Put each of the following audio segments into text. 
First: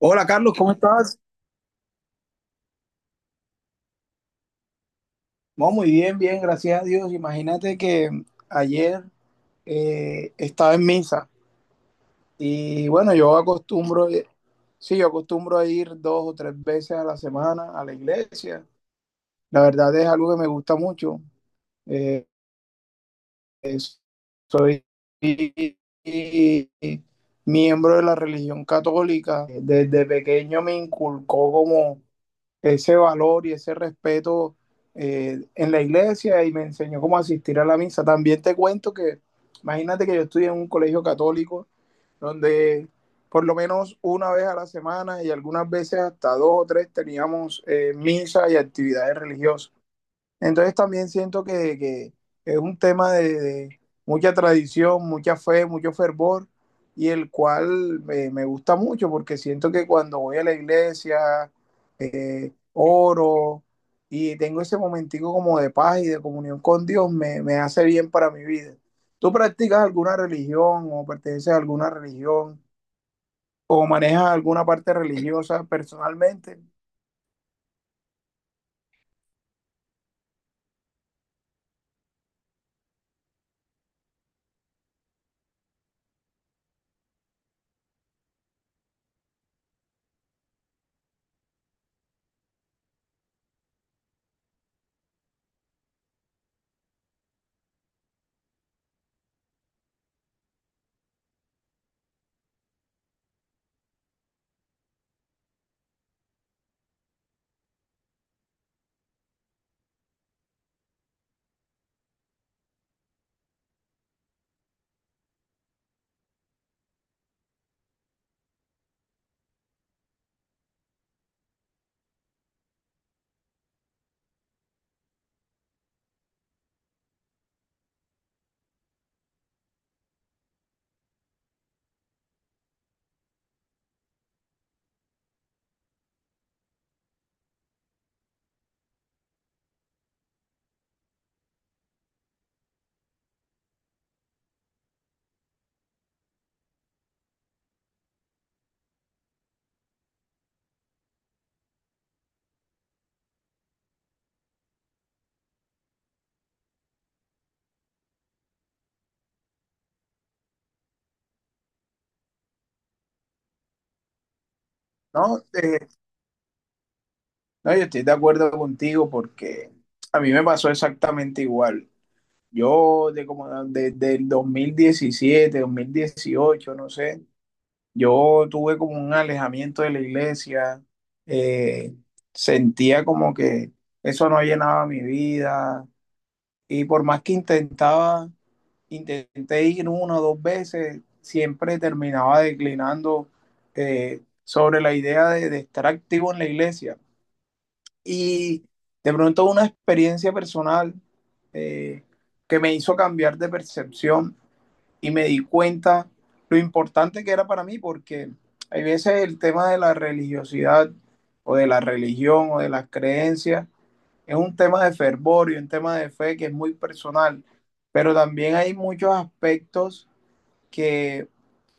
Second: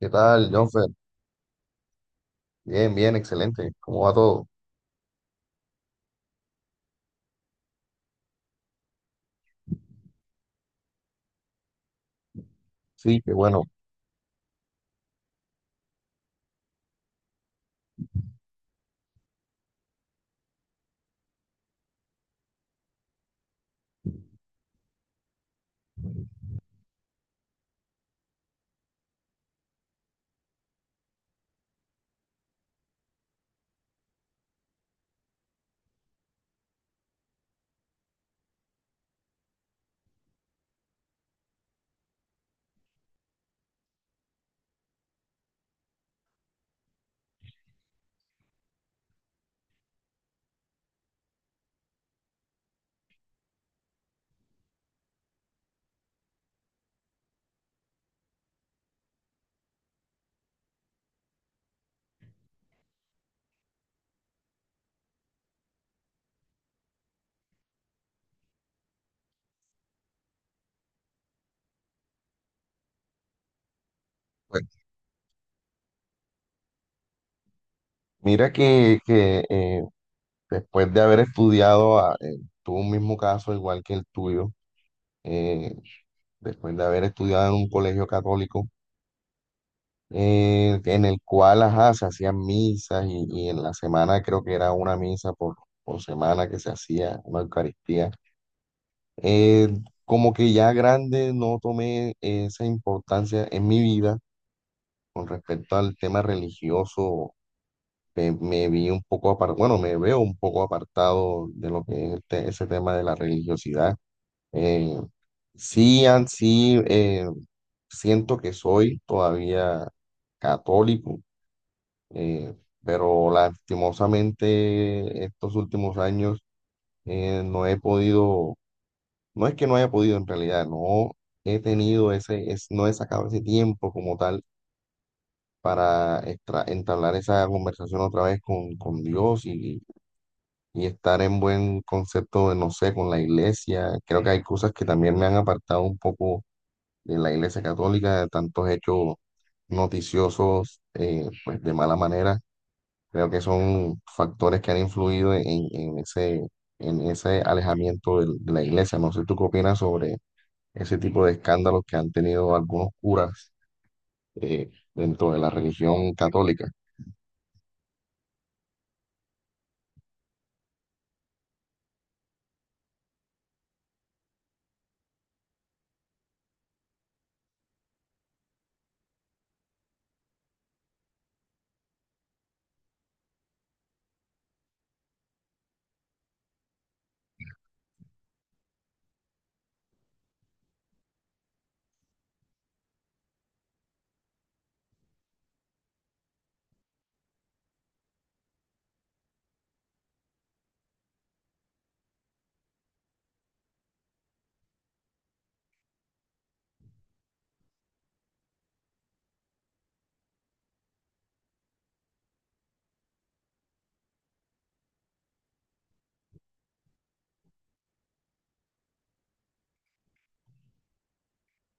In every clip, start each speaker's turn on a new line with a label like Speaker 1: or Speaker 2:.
Speaker 1: ¿Qué tal,
Speaker 2: Carlos, ¿cómo
Speaker 1: Jonfer?
Speaker 2: estás?
Speaker 1: Bien, bien, excelente. ¿Cómo va todo?
Speaker 2: No, muy bien, bien, gracias a Dios. Imagínate que ayer estaba en misa y bueno,
Speaker 1: Sí, qué
Speaker 2: yo
Speaker 1: bueno.
Speaker 2: acostumbro, sí, yo acostumbro a ir dos o tres veces a la semana a la iglesia. La verdad es algo que me gusta mucho. Eh, Soy miembro de la religión católica. Desde pequeño me inculcó como ese valor y ese respeto en la iglesia y me enseñó cómo asistir a la misa. También te cuento que, imagínate que yo estudié en un colegio católico donde por lo menos una vez a la semana y algunas veces hasta dos o tres teníamos misa y actividades religiosas. Entonces también siento que es un tema de mucha tradición, mucha fe, mucho fervor, y el cual me gusta mucho porque siento que cuando voy a la iglesia, oro y tengo ese momentico como de paz y de comunión con Dios, me hace bien para mi vida. ¿Tú practicas alguna religión o perteneces a alguna religión o manejas alguna
Speaker 1: Pues
Speaker 2: parte religiosa personalmente?
Speaker 1: mira que, después de haber estudiado tu mismo caso, igual que el tuyo, eh, después de haber estudiado en un colegio católico, en el cual, ajá, se hacían misas y en la semana creo que era una misa por semana que se hacía, una Eucaristía. eh, Como que ya grande no tomé esa importancia en mi vida con respecto al tema religioso me vi un poco apartado, bueno, me veo un poco apartado de lo que es ese tema de la religiosidad. Eh, sí, sí, siento que soy todavía católico, eh, pero lastimosamente estos últimos años no he podido, no es que no haya podido en realidad, no he tenido no he sacado ese tiempo como tal. Para entablar esa conversación otra vez con Dios y estar en buen concepto de, no sé, con la iglesia. Creo que hay cosas que también me han apartado un poco de la iglesia católica, de tantos hechos noticiosos, pues de mala manera. Creo que son factores que han influido en en ese alejamiento de la iglesia. No sé tú qué opinas sobre ese tipo de escándalos que han tenido algunos curas dentro de
Speaker 2: ¿No?
Speaker 1: la religión católica.
Speaker 2: No, yo estoy de acuerdo contigo porque a mí me pasó exactamente igual. Yo de como desde el dos mil diecisiete, 2018, no sé, yo tuve como un alejamiento de la iglesia, eh, sentía como que eso no llenaba mi vida y por más que intentaba, intenté ir una o dos veces, siempre terminaba declinando sobre la idea de estar activo en la iglesia y de pronto una experiencia personal, eh, que me hizo cambiar de percepción y me di cuenta lo importante que era para mí, porque hay veces el tema de la religiosidad o de la religión o de las creencias es un tema de fervor y un tema de fe que es muy personal, pero también hay muchos aspectos que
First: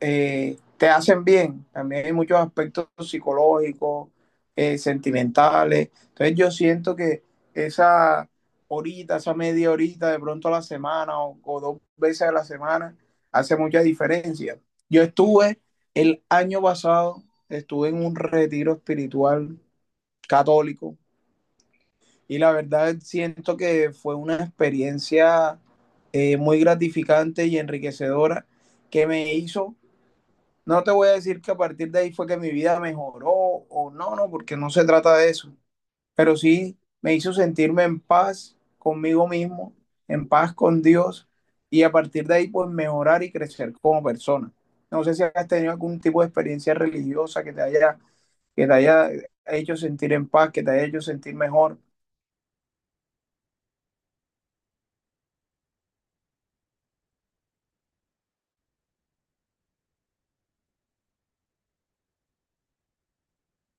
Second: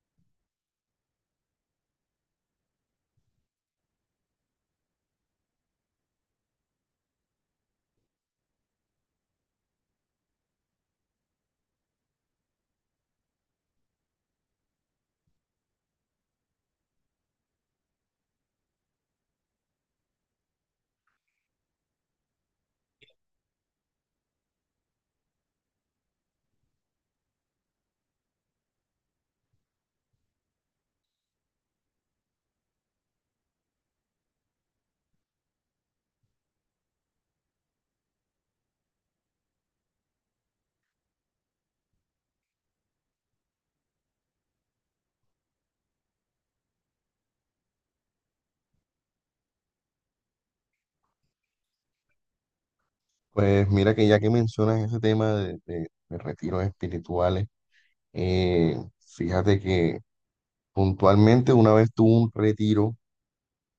Speaker 2: te hacen bien. También hay muchos aspectos psicológicos, sentimentales. Entonces yo siento que esa horita, esa media horita, de pronto a la semana o dos veces a la semana, hace mucha diferencia. Yo estuve el año pasado, estuve en un retiro espiritual católico y la verdad siento que fue una experiencia muy gratificante y enriquecedora que me hizo, no te voy a decir que a partir de ahí fue que mi vida mejoró o no, no, porque no se trata de eso. Pero sí me hizo sentirme en paz conmigo mismo, en paz con Dios y a partir de ahí pues mejorar y crecer como persona. No sé si has tenido algún tipo de experiencia religiosa que te haya hecho sentir en paz, que te haya hecho sentir mejor.
Speaker 1: Pues mira que ya que mencionas ese tema de retiros espirituales. Eh, Fíjate que puntualmente una vez tuve un retiro,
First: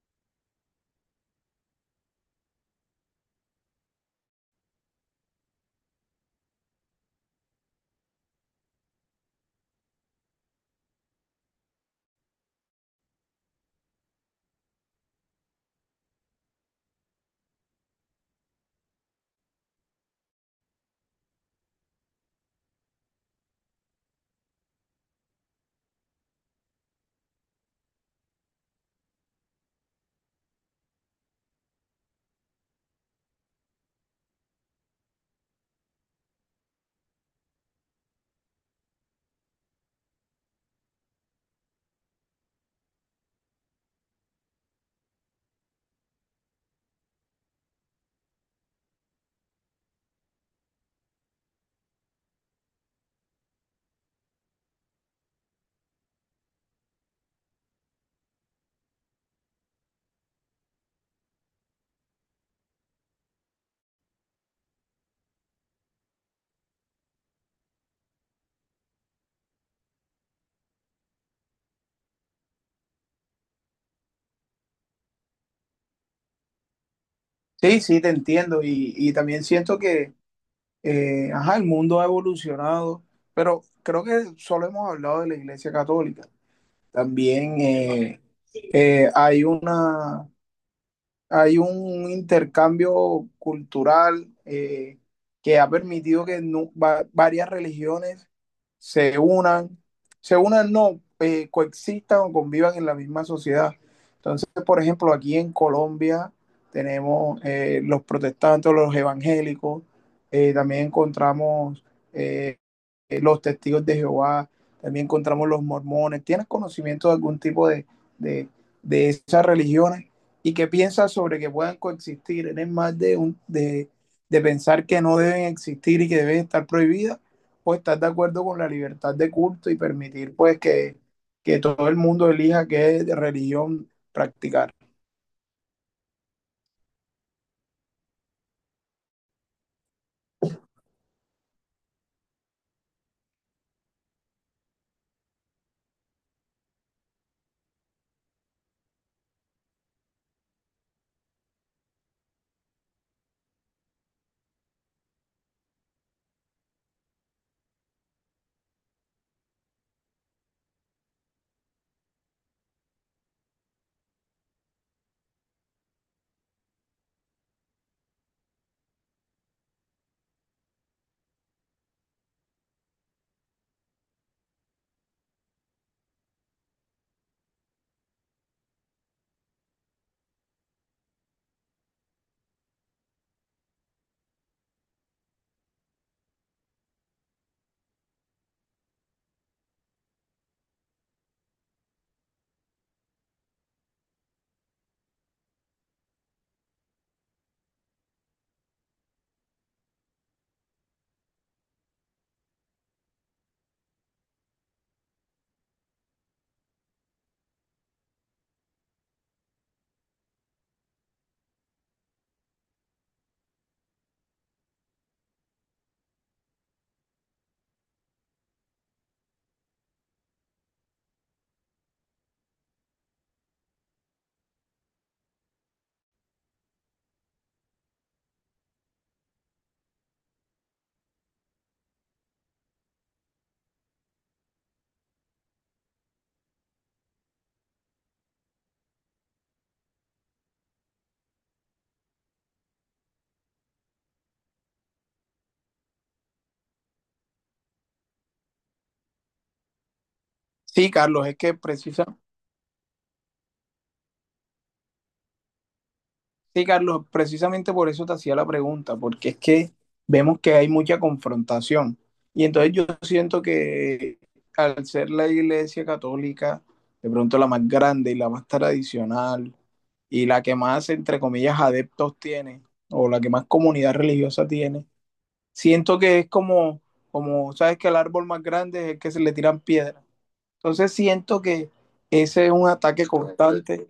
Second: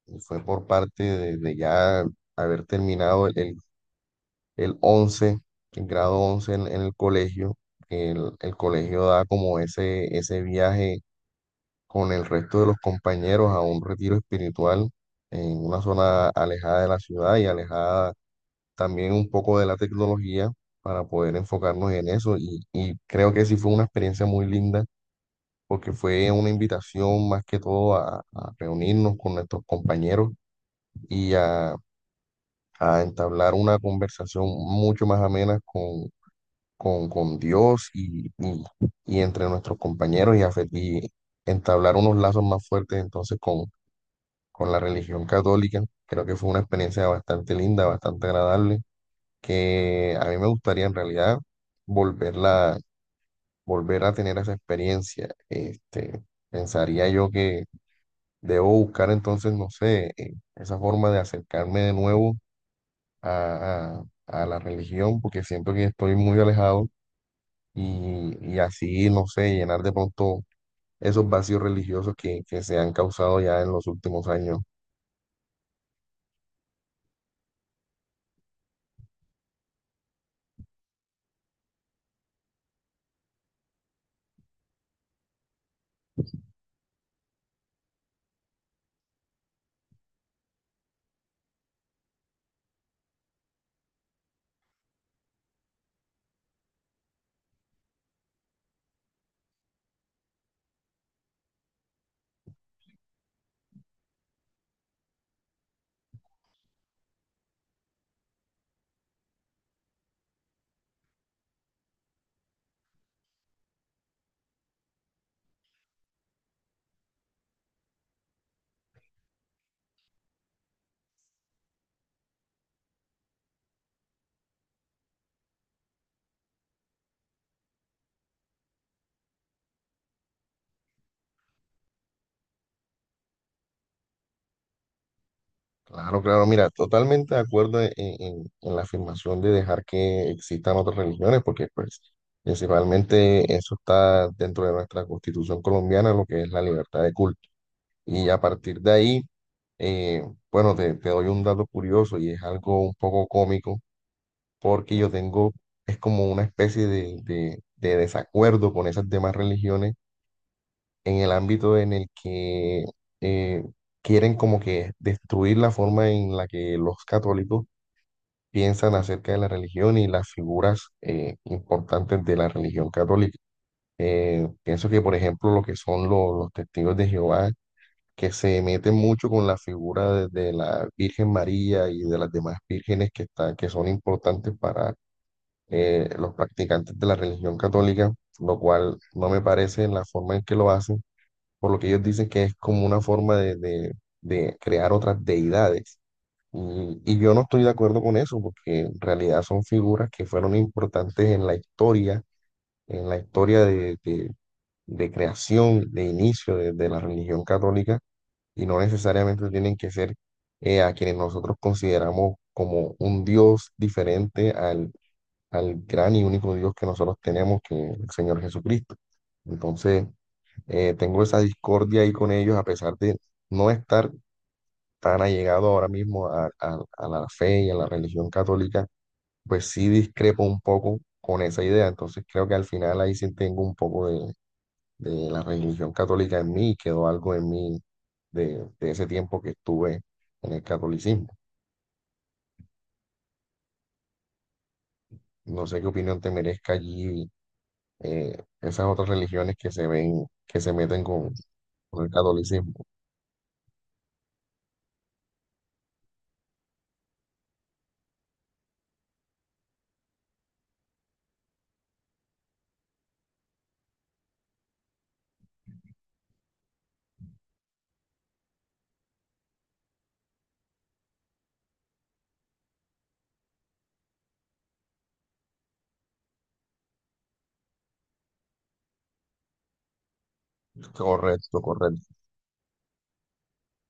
Speaker 1: y fue por parte de ya haber terminado el 11, el grado 11 en el colegio. El colegio da como ese viaje con el resto de los compañeros a un retiro espiritual en una zona alejada de la ciudad y alejada también un poco de la tecnología para poder enfocarnos en eso. Y creo que sí fue una experiencia muy linda porque fue una invitación más que todo a reunirnos con nuestros compañeros y a entablar una conversación mucho más amena con Dios y entre nuestros compañeros y entablar unos lazos más fuertes entonces con la religión católica. Creo que fue una experiencia bastante linda, bastante agradable, que a mí me gustaría en realidad volverla, volver a tener esa experiencia. Pensaría yo que debo buscar entonces, no sé, esa forma de acercarme de nuevo a, a la religión, porque siento que estoy muy alejado y así, no sé, llenar de pronto esos vacíos religiosos que se han causado ya en los últimos años.
Speaker 2: Sí, sí, te entiendo y también siento que, ajá, el mundo ha evolucionado, pero creo que solo hemos hablado de la Iglesia Católica. También hay una, hay un intercambio cultural que ha permitido que varias religiones se unan, se unan no, coexistan o convivan en la misma sociedad. Entonces, por ejemplo, aquí en Colombia tenemos los protestantes, los evangélicos, también encontramos eh, los testigos de Jehová, también encontramos los mormones. ¿Tienes conocimiento de algún tipo de, de esas religiones? ¿Y qué piensas sobre que puedan coexistir? ¿Eres más de, un, de pensar que no deben existir y que deben estar prohibidas? ¿O estás de acuerdo con la libertad de culto y permitir pues que todo el mundo elija qué religión practicar?
Speaker 1: Claro, claro, mira, totalmente de acuerdo en, en la afirmación de dejar que existan otras religiones, porque pues principalmente eso está dentro de nuestra constitución colombiana, lo que es la libertad de culto. Y a partir de ahí, eh, bueno, te doy un dato curioso y es algo un poco cómico porque yo tengo, es como una especie de desacuerdo con esas demás religiones en el ámbito en el que eh, quieren como que destruir la forma en la que los católicos piensan acerca de la religión y las figuras importantes de la religión católica. Pienso que, por ejemplo, lo que son los testigos de Jehová, que se mete mucho con la figura de la Virgen María y de las demás vírgenes que son importantes para los practicantes de la religión católica, lo cual no me parece la forma en que lo hacen, por lo que ellos dicen que es como una forma de, de crear otras deidades. Y yo no estoy de acuerdo con eso, porque en realidad son figuras que fueron importantes en la historia de, de creación, de inicio de la religión católica y no necesariamente tienen que ser a quienes nosotros consideramos como un Dios diferente al, al gran y único Dios que nosotros tenemos, que es el Señor Jesucristo. Entonces, tengo esa discordia ahí con ellos, a pesar de no estar tan allegado ahora mismo a, a la fe y a la religión católica, pues sí discrepo un poco con esa idea. Entonces, creo que al final ahí sí tengo un poco de la religión católica en mí, quedó algo en mí de ese tiempo que estuve en el catolicismo. No sé qué opinión te merezca allí esas otras religiones que se ven, que se
Speaker 2: Sí,
Speaker 1: meten
Speaker 2: Carlos, es que
Speaker 1: con el
Speaker 2: precisamente...
Speaker 1: catolicismo.
Speaker 2: Sí, Carlos, precisamente por eso te hacía la pregunta, porque es que vemos que hay mucha confrontación. Y entonces yo siento que al ser la iglesia católica, de pronto la más grande y la más tradicional, y la que más, entre comillas, adeptos tiene, o la que más comunidad religiosa tiene, siento que es como, como, sabes que el árbol más grande es el que se le tiran piedras. Entonces siento
Speaker 1: Correcto,
Speaker 2: que
Speaker 1: correcto.
Speaker 2: ese es un ataque constante,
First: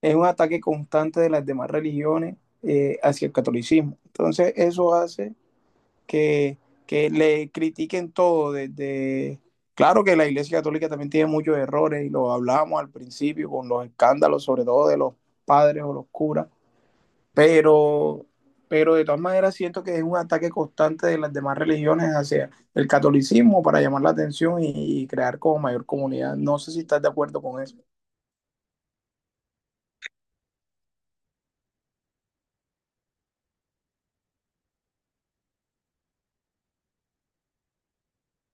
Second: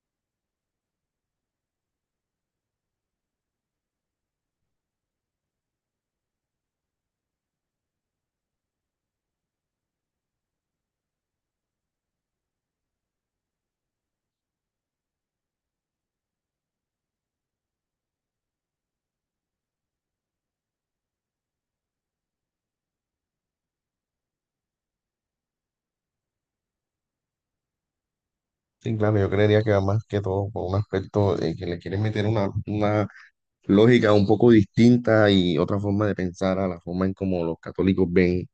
Speaker 2: es un ataque constante de las demás religiones hacia el catolicismo. Entonces eso hace que, que le critiquen todo desde... Claro que la Iglesia Católica también tiene muchos errores y lo hablamos al principio con los escándalos, sobre todo de los padres o los curas, pero, pero de todas maneras siento que es un ataque constante de las demás religiones hacia el catolicismo para llamar la atención y crear como mayor comunidad. No sé si estás de acuerdo con eso.
Speaker 1: Sí, claro, yo creería que va más que todo por un aspecto de que le quieren meter una lógica un poco distinta y otra forma de pensar a la forma en como los católicos ven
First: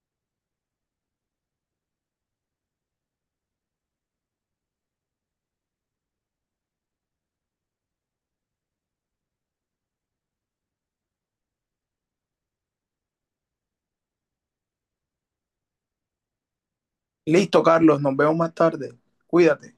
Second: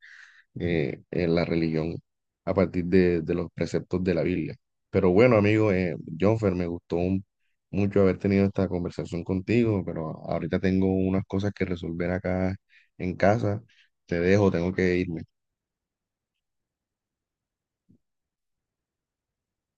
Speaker 1: en la religión a partir de los preceptos de la Biblia. Pero bueno, amigo, Jonfer, me gustó mucho haber tenido esta conversación contigo, pero ahorita tengo unas cosas que resolver acá en casa. Te dejo, tengo que irme.
Speaker 2: Listo, Carlos, nos vemos más tarde. Cuídate.